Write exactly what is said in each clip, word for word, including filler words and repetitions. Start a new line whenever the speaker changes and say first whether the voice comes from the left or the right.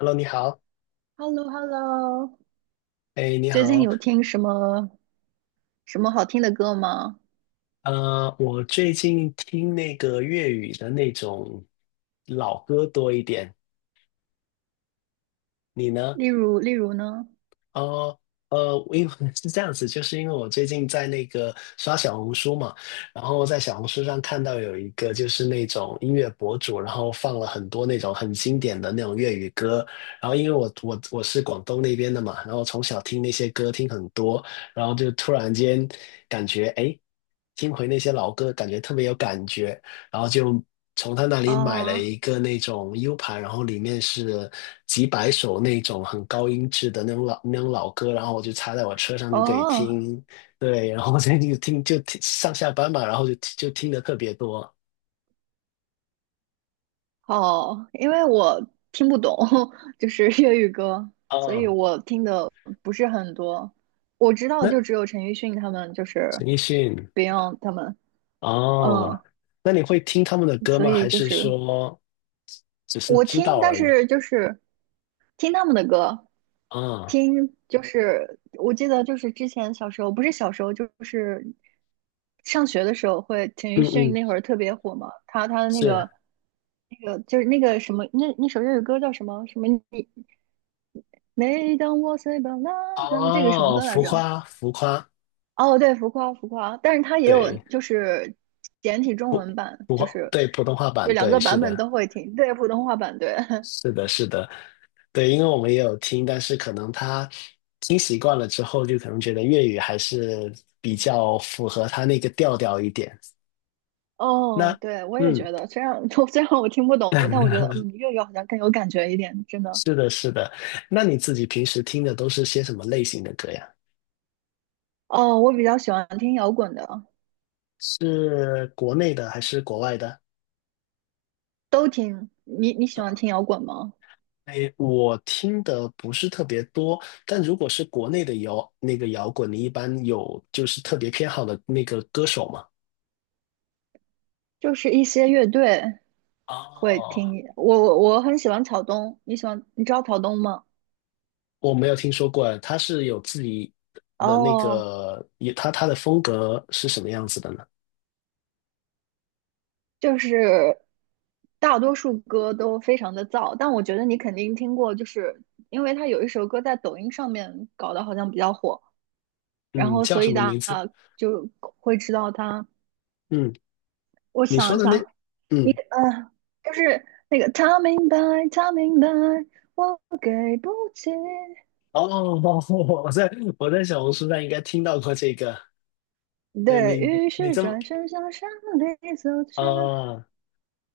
left: Hello，你好，
right: h e l l o h e l l o
left: 哎，你
right: 最近
left: 好，
right: 有听什么什么好听的歌吗？
left: 呃，我最近听那个粤语的那种老歌多一点，你呢？
right: 例如，例如呢？
left: 呃呃，因为 是这样子，就是因为我最近在那个刷小红书嘛，然后在小红书上看到有一个就是那种音乐博主，然后放了很多那种很经典的那种粤语歌，然后因为我我我是广东那边的嘛，然后从小听那些歌听很多，然后就突然间感觉哎，诶听回那些老歌，感觉特别有感觉，然后就从他那里买了
right: 哦
left: 一个那种 U 盘，然后里面是几百首那种很高音质的那种老那种老歌，然后我就插在我车上就可以
right: 哦，
left: 听，对，然后我最近就听就听上下班嘛，然后就就听的特别多。
right: 好，因为我听不懂，就是粤语歌，所以
left: 哦，
right: 我听的不是很多。我知道
left: 那
right: 就只有陈奕迅他们，就是
left: 陈奕迅。
right: Beyond 他们，嗯，
left: 哦，那你会听他们的歌
right: 所
left: 吗？
right: 以
left: 还
right: 就
left: 是
right: 是
left: 说只是
right: 我
left: 知
right: 听，
left: 道
right: 但
left: 而已？
right: 是就是听他们的歌，
left: 啊，
right: 听就是我记得就是之前小时候，不是小时候就是上学的时候会，陈
left: 嗯
right: 奕迅
left: 嗯，
right: 那会儿特别火嘛，他他的那
left: 是。
right: 个那个就是那个什么那那首粤语歌叫什么什么你每当我睡吧啦的这个什么
left: 哦，
right: 歌来
left: 浮
right: 着？
left: 夸浮夸。
right: 哦，对，浮夸浮夸，但是它也有
left: 对，
right: 就是简体中
left: 普
right: 文版，
left: 普
right: 就
left: 话
right: 是
left: 对普通话
right: 这
left: 版，
right: 两
left: 对，
right: 个
left: 是
right: 版本
left: 的。
right: 都会听，对，普通话版对。
left: 是的，是的，对，因为我们也有听，但是可能他听习惯了之后，就可能觉得粤语还是比较符合他那个调调一点。
right: 哦，
left: 那，
right: 对，我也
left: 嗯，
right: 觉得这样。虽然我听不懂，但我觉得 嗯，粤语好像更有感觉一点，真的。
left: 是的，是的。那你自己平时听的都是些什么类型的歌呀？
right: 哦，我比较喜欢听摇滚的，
left: 是国内的还是国外的？
right: 都听。你你喜欢听摇滚吗？
left: 哎，我听的不是特别多，但如果是国内的摇那个摇滚，你一般有就是特别偏好的那个歌手吗？
right: 就是一些乐队会听。
left: 哦，
right: 我我我很喜欢草东，你喜欢？你知道草东吗？
left: 我没有听说过，他是有自己的那
right: 哦，
left: 个，也他他的风格是什么样子的呢？
right: 就是大多数歌都非常的燥，但我觉得你肯定听过，就是因为他有一首歌在抖音上面搞得好像比较火，然
left: 嗯，
right: 后
left: 叫
right: 所
left: 什
right: 以
left: 么
right: 大
left: 名字？
right: 家就会知道他。
left: 嗯，
right: 我
left: 你
right: 想
left: 说
right: 一
left: 的那，
right: 下，你
left: 嗯，
right: 个呃，就是那个他明白，他明白，我给不起。
left: 哦，我在我在小红书上应该听到过这个。对
right: 对，
left: 你，
right: 于
left: 你
right: 是
left: 这么
right: 转身向山里走去。
left: 啊，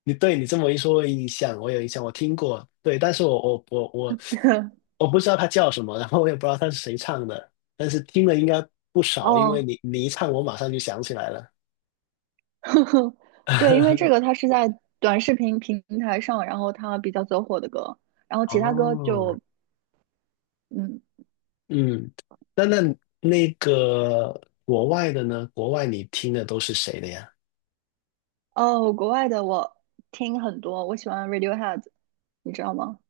left: 你对你这么一说，我有印象，我有印象，我听过。对，但是我我我我 我不知道他叫什么，然后我也不知道他是谁唱的，但是听了应该不少，因为
right: 哦，
left: 你你一唱，我马上就想起来了。
right: 对，因为这个 它是在短视频平台上，然后它比较走火的歌，然后其他歌
left: 哦，
right: 就嗯
left: 嗯，那那那个国外的呢？国外你听的都是谁的呀？
right: 哦，国外的我听很多，我喜欢 Radiohead，你知道吗？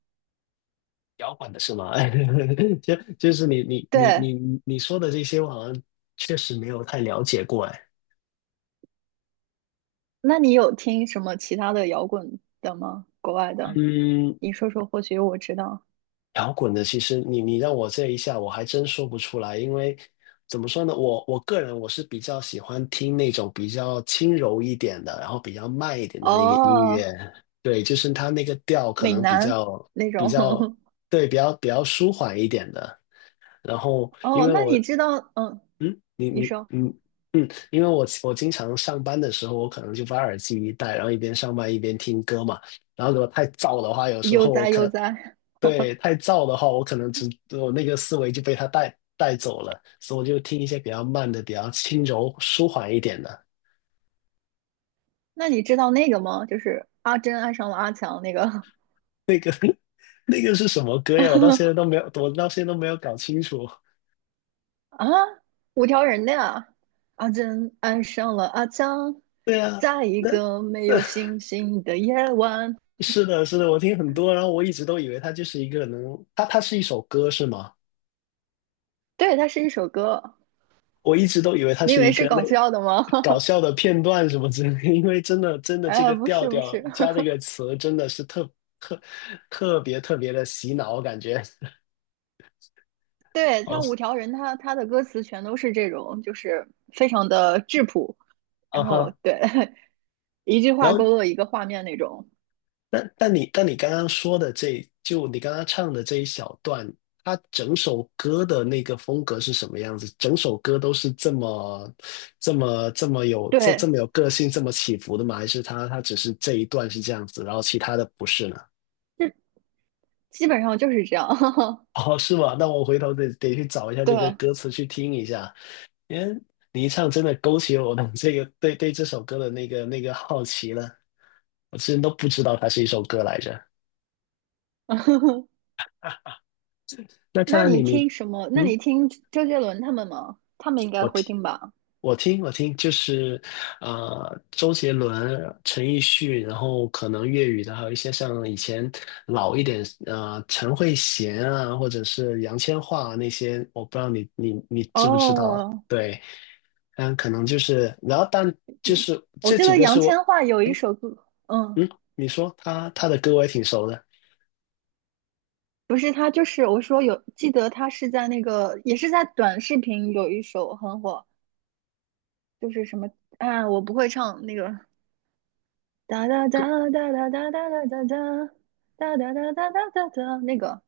left: 摇滚的是吗？就就是你你你
right: 对，
left: 你你说的这些，我好像确实没有太了解过哎。
right: 那你有听什么其他的摇滚的吗？国外的，
left: 嗯，
right: 你说说，或许我知道。
left: 摇滚的，其实你你让我这一下，我还真说不出来，因为怎么说呢，我我个人我是比较喜欢听那种比较轻柔一点的，然后比较慢一点的那个音乐，
right: 哦，
left: 对，就是它那个调可
right: 美
left: 能比
right: 男
left: 较
right: 那
left: 比
right: 种。
left: 较 对，比较比较舒缓一点的。然后因
right: 哦，
left: 为
right: 那
left: 我
right: 你知道，嗯，
left: 嗯，你
right: 你
left: 你
right: 说
left: 嗯嗯，因为我我经常上班的时候，我可能就把耳机一戴，然后一边上班一边听歌嘛。然后如果太燥的话，有时
right: 悠
left: 候我
right: 哉悠
left: 可
right: 哉，
left: 对，太燥的话，我可能只我那个思维就被它带带走了，所以我就听一些比较慢的、比较轻柔、舒缓一点的。
right: 那你知道那个吗？就是阿珍爱上了阿强那个
left: 那个是什么歌呀？我到现在都没有，我到现在都没有搞清楚。
right: 啊，五条人的呀。阿珍爱上了阿强，
left: 对啊，
right: 在一
left: 那
right: 个没
left: 那
right: 有星星的夜晚。
left: 是的，是的，我听很多，然后我一直都以为它就是一个能，它它是一首歌是吗？
right: 对，它是一首歌。
left: 我一直都以为它
right: 你以
left: 是
right: 为
left: 一
right: 是
left: 个那
right: 搞笑的吗？
left: 搞 笑的片段什么之类的，因为真的真的这
right: 哎，
left: 个
right: 不
left: 调
right: 是不
left: 调
right: 是，
left: 加这个词真的是特特特别特别的洗脑，我感觉。
right: 对，
left: 哦。
right: 他五条人他他的歌词全都是这种，就是非常的质朴，
left: 啊
right: 然后
left: 哈，
right: 对，一句
left: 然
right: 话
left: 后
right: 勾勒一个画面那种，
left: 但但你但你刚刚说的这就你刚刚唱的这一小段，它整首歌的那个风格是什么样子？整首歌都是这么这么这么有这这
right: 对，
left: 么有个性，这么起伏的吗？还是它它只是这一段是这样子，然后其他的不是呢？
right: 这基本上就是这样。
left: 哦，是吗？那我回头得得去找一下这个
right: 对，
left: 歌词去听一下，因为你一唱真的勾起我的这个对对这首歌的那个那个好奇了，我之前都不知道它是一首歌来着。那看
right: 那
left: 来
right: 你
left: 你你
right: 听什么？那你
left: 嗯。
right: 听周杰伦他们吗？他们应该
left: 我
right: 会
left: 听，
right: 听吧？
left: 我听，我听，就是呃，周杰伦、陈奕迅，然后可能粤语的，还有一些像以前老一点，呃，陈慧娴啊，或者是杨千嬅啊那些，我不知道你你你知不知
right: 哦，
left: 道？
right: 嗯
left: 对，嗯，可能就是，然后但就是
right: 我
left: 这
right: 记
left: 几
right: 得
left: 个
right: 杨
left: 是
right: 千
left: 我，
right: 嬅有一
left: 哎，
right: 首歌，嗯，
left: 嗯，你说他他的歌我也挺熟的，
right: 不是他，就是我说有，记得他是在那个，也是在短视频有一首很火，就是什么啊，我不会唱那个哒哒哒哒哒哒哒哒哒哒哒哒哒哒哒哒哒，那个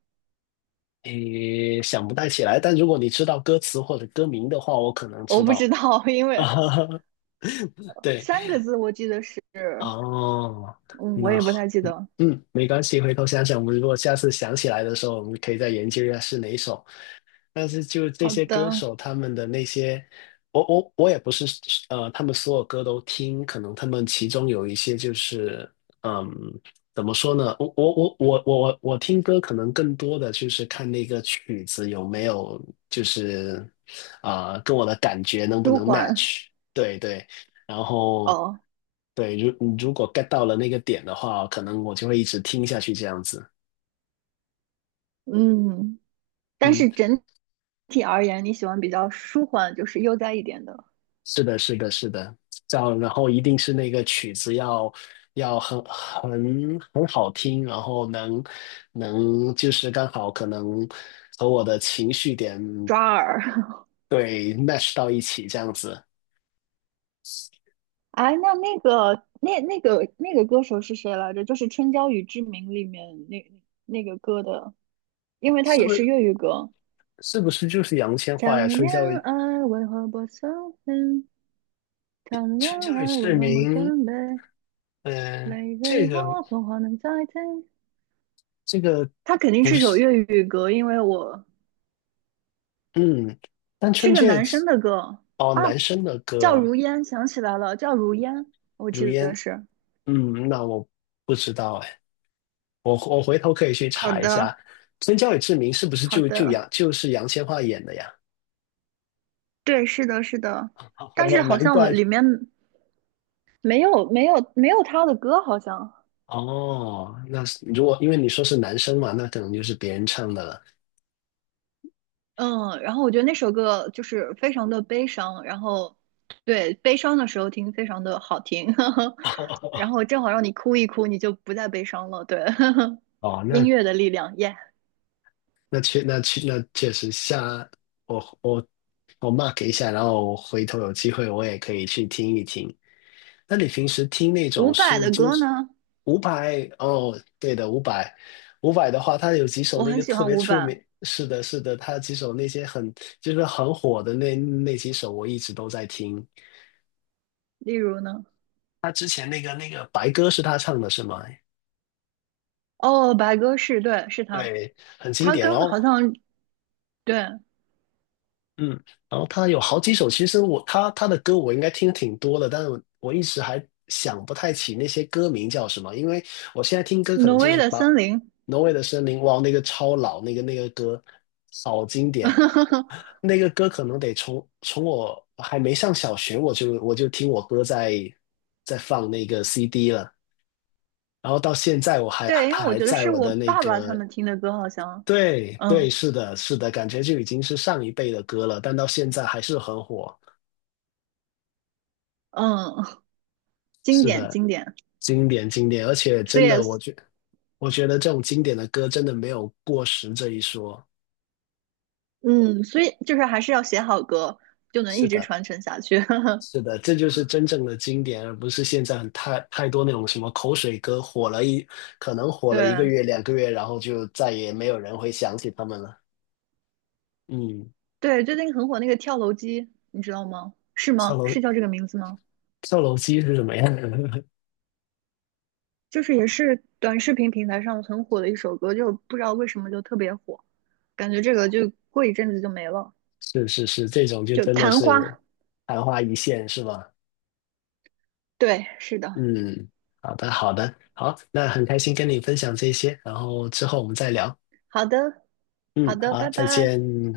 left: 诶，想不太起来，但如果你知道歌词或者歌名的话，我可能知
right: 我不
left: 道。
right: 知道，因
left: 啊，
right: 为
left: 对。
right: 三个字我记得是，
left: 哦，
right: 嗯，我
left: 那
right: 也不
left: 好，
right: 太记得。
left: 嗯，没关系，回头想想，我们如果下次想起来的时候，我们可以再研究一下是哪一首。但是就这
right: 好
left: 些歌
right: 的，
left: 手他们的那些，我我我也不是呃，他们所有歌都听，可能他们其中有一些就是嗯，怎么说呢？我我我我我我我听歌可能更多的就是看那个曲子有没有就是啊、跟我的感觉能不
right: 舒
left: 能
right: 缓，
left: match？对对，然后
right: 哦，
left: 对，如如果 get 到了那个点的话，可能我就会一直听下去这样子。
right: 嗯，但
left: 嗯。
right: 是整体而言，你喜欢比较舒缓，就是悠哉一点的
left: 是的，是的，是的，这样，然后一定是那个曲子要要很很很好听，然后能能就是刚好可能和我的情绪点
right: 抓耳。
left: 对 match 到一起，这样子，
right: 哎，那那个那那个那个歌手是谁来着？就是《春娇与志明》里面那那个歌的，因为它
left: 是
right: 也
left: 不
right: 是
left: 是
right: 粤语歌。
left: 是不是就是杨千嬅呀？
right: 谈
left: 春
right: 恋
left: 娇与
right: 爱为何不收心？谈恋
left: 春娇与
right: 爱为
left: 志
right: 何不
left: 明，
right: 准备？
left: 嗯、
right: 泪给
left: 这个
right: 我，童话能再听。
left: 这个
right: 它肯定
left: 不
right: 是首
left: 是，
right: 粤语歌，因为我
left: 嗯，但
right: 是
left: 春
right: 个
left: 节
right: 男生的歌
left: 哦，
right: 啊，
left: 男生的
right: 叫
left: 歌，
right: 如烟，想起来了，叫如烟，我
left: 如
right: 记
left: 烟，
right: 得是。
left: 嗯，那我不知道哎。我我回头可以去
right: 好
left: 查一
right: 的，
left: 下，春娇与志明是不是
right: 好
left: 就就
right: 的，
left: 杨就是杨千嬅演的呀？
right: 对，是的，是的，但
left: 哦，
right: 是好
left: 难
right: 像
left: 怪。
right: 里面没有没有没有他的歌，好像。
left: 哦。那是如果因为你说是男生嘛，那可能就是别人唱的了。
right: 嗯，然后我觉得那首歌就是非常的悲伤，然后对悲伤的时候听非常的好听，然后正好让你哭一哭，你就不再悲伤了。对，
left: 哦，
right: 音
left: 那
right: 乐的力量，耶、
left: 那确那确那确实下我我我 mark 一下，然后我回头有机会我也可以去听一听。那你平时听那
right: 伍
left: 种
right: 佰
left: 是
right: 的
left: 就
right: 歌
left: 是
right: 呢，
left: 伍佰。哦，对的，伍佰，伍佰，的话，他有几首
right: 我
left: 那
right: 很
left: 个
right: 喜
left: 特
right: 欢
left: 别
right: 伍
left: 出
right: 佰，
left: 名，是的，是的，他几首那些很就是很火的那那几首，我一直都在听。
right: 例如呢，
left: 他之前那个那个白歌是他唱的是吗？
right: 哦，白鸽是，对，是他，
left: 对，很经
right: 他
left: 典。然
right: 跟
left: 后
right: 好像对
left: 嗯，然后他有好几首，其实我他他的歌我应该听挺多的，但是我我一直还想不太起那些歌名叫什么，因为我现在听歌可能
right: 挪
left: 就
right: 威
left: 是
right: 的
left: 把
right: 森林，
left: 《挪威的森林》。哇，那个超老，那个那个歌好经典，那个歌可能得从从我还没上小学我就我就听我哥在在放那个 C D 了，然后到现在我还
right: 对，因为
left: 他
right: 我
left: 还
right: 觉得
left: 在
right: 是
left: 我
right: 我
left: 的那
right: 爸爸他
left: 个
right: 们听的歌，好像，
left: 对对，
right: 嗯
left: 是的，是的，感觉就已经是上一辈的歌了，但到现在还是很火。
right: 嗯，经
left: 是
right: 典
left: 的，
right: 经典，
left: 经典经典，而且
right: 所以
left: 真的，我觉我觉得这种经典的歌真的没有过时这一说。
right: 嗯，所以就是还是要写好歌，就能一
left: 是
right: 直
left: 的，
right: 传承下去。
left: 是的，这就是真正的经典，而不是现在很太太多那种什么口水歌，火了一可能火了一
right: 对
left: 个月、两个月，然后就再也没有人会想起他们了。嗯，
right: 对，最近很火那个跳楼机，你知道吗？是
left: 跳
right: 吗？
left: 楼
right: 是叫这个名字吗？
left: 跳楼机是什么样的？
right: 就是也是短视频平台上很火的一首歌，就不知道为什么就特别火，感觉这个就过一阵子就没了。
left: 是是是，这种就
right: 就
left: 真的
right: 昙
left: 是
right: 花，
left: 昙花一现，是吧？
right: 对，是的，
left: 嗯，好的，好的，好，那很开心跟你分享这些，然后之后我们再聊。
right: 好的，
left: 嗯，
right: 好的，
left: 好，
right: 拜
left: 再
right: 拜。
left: 见。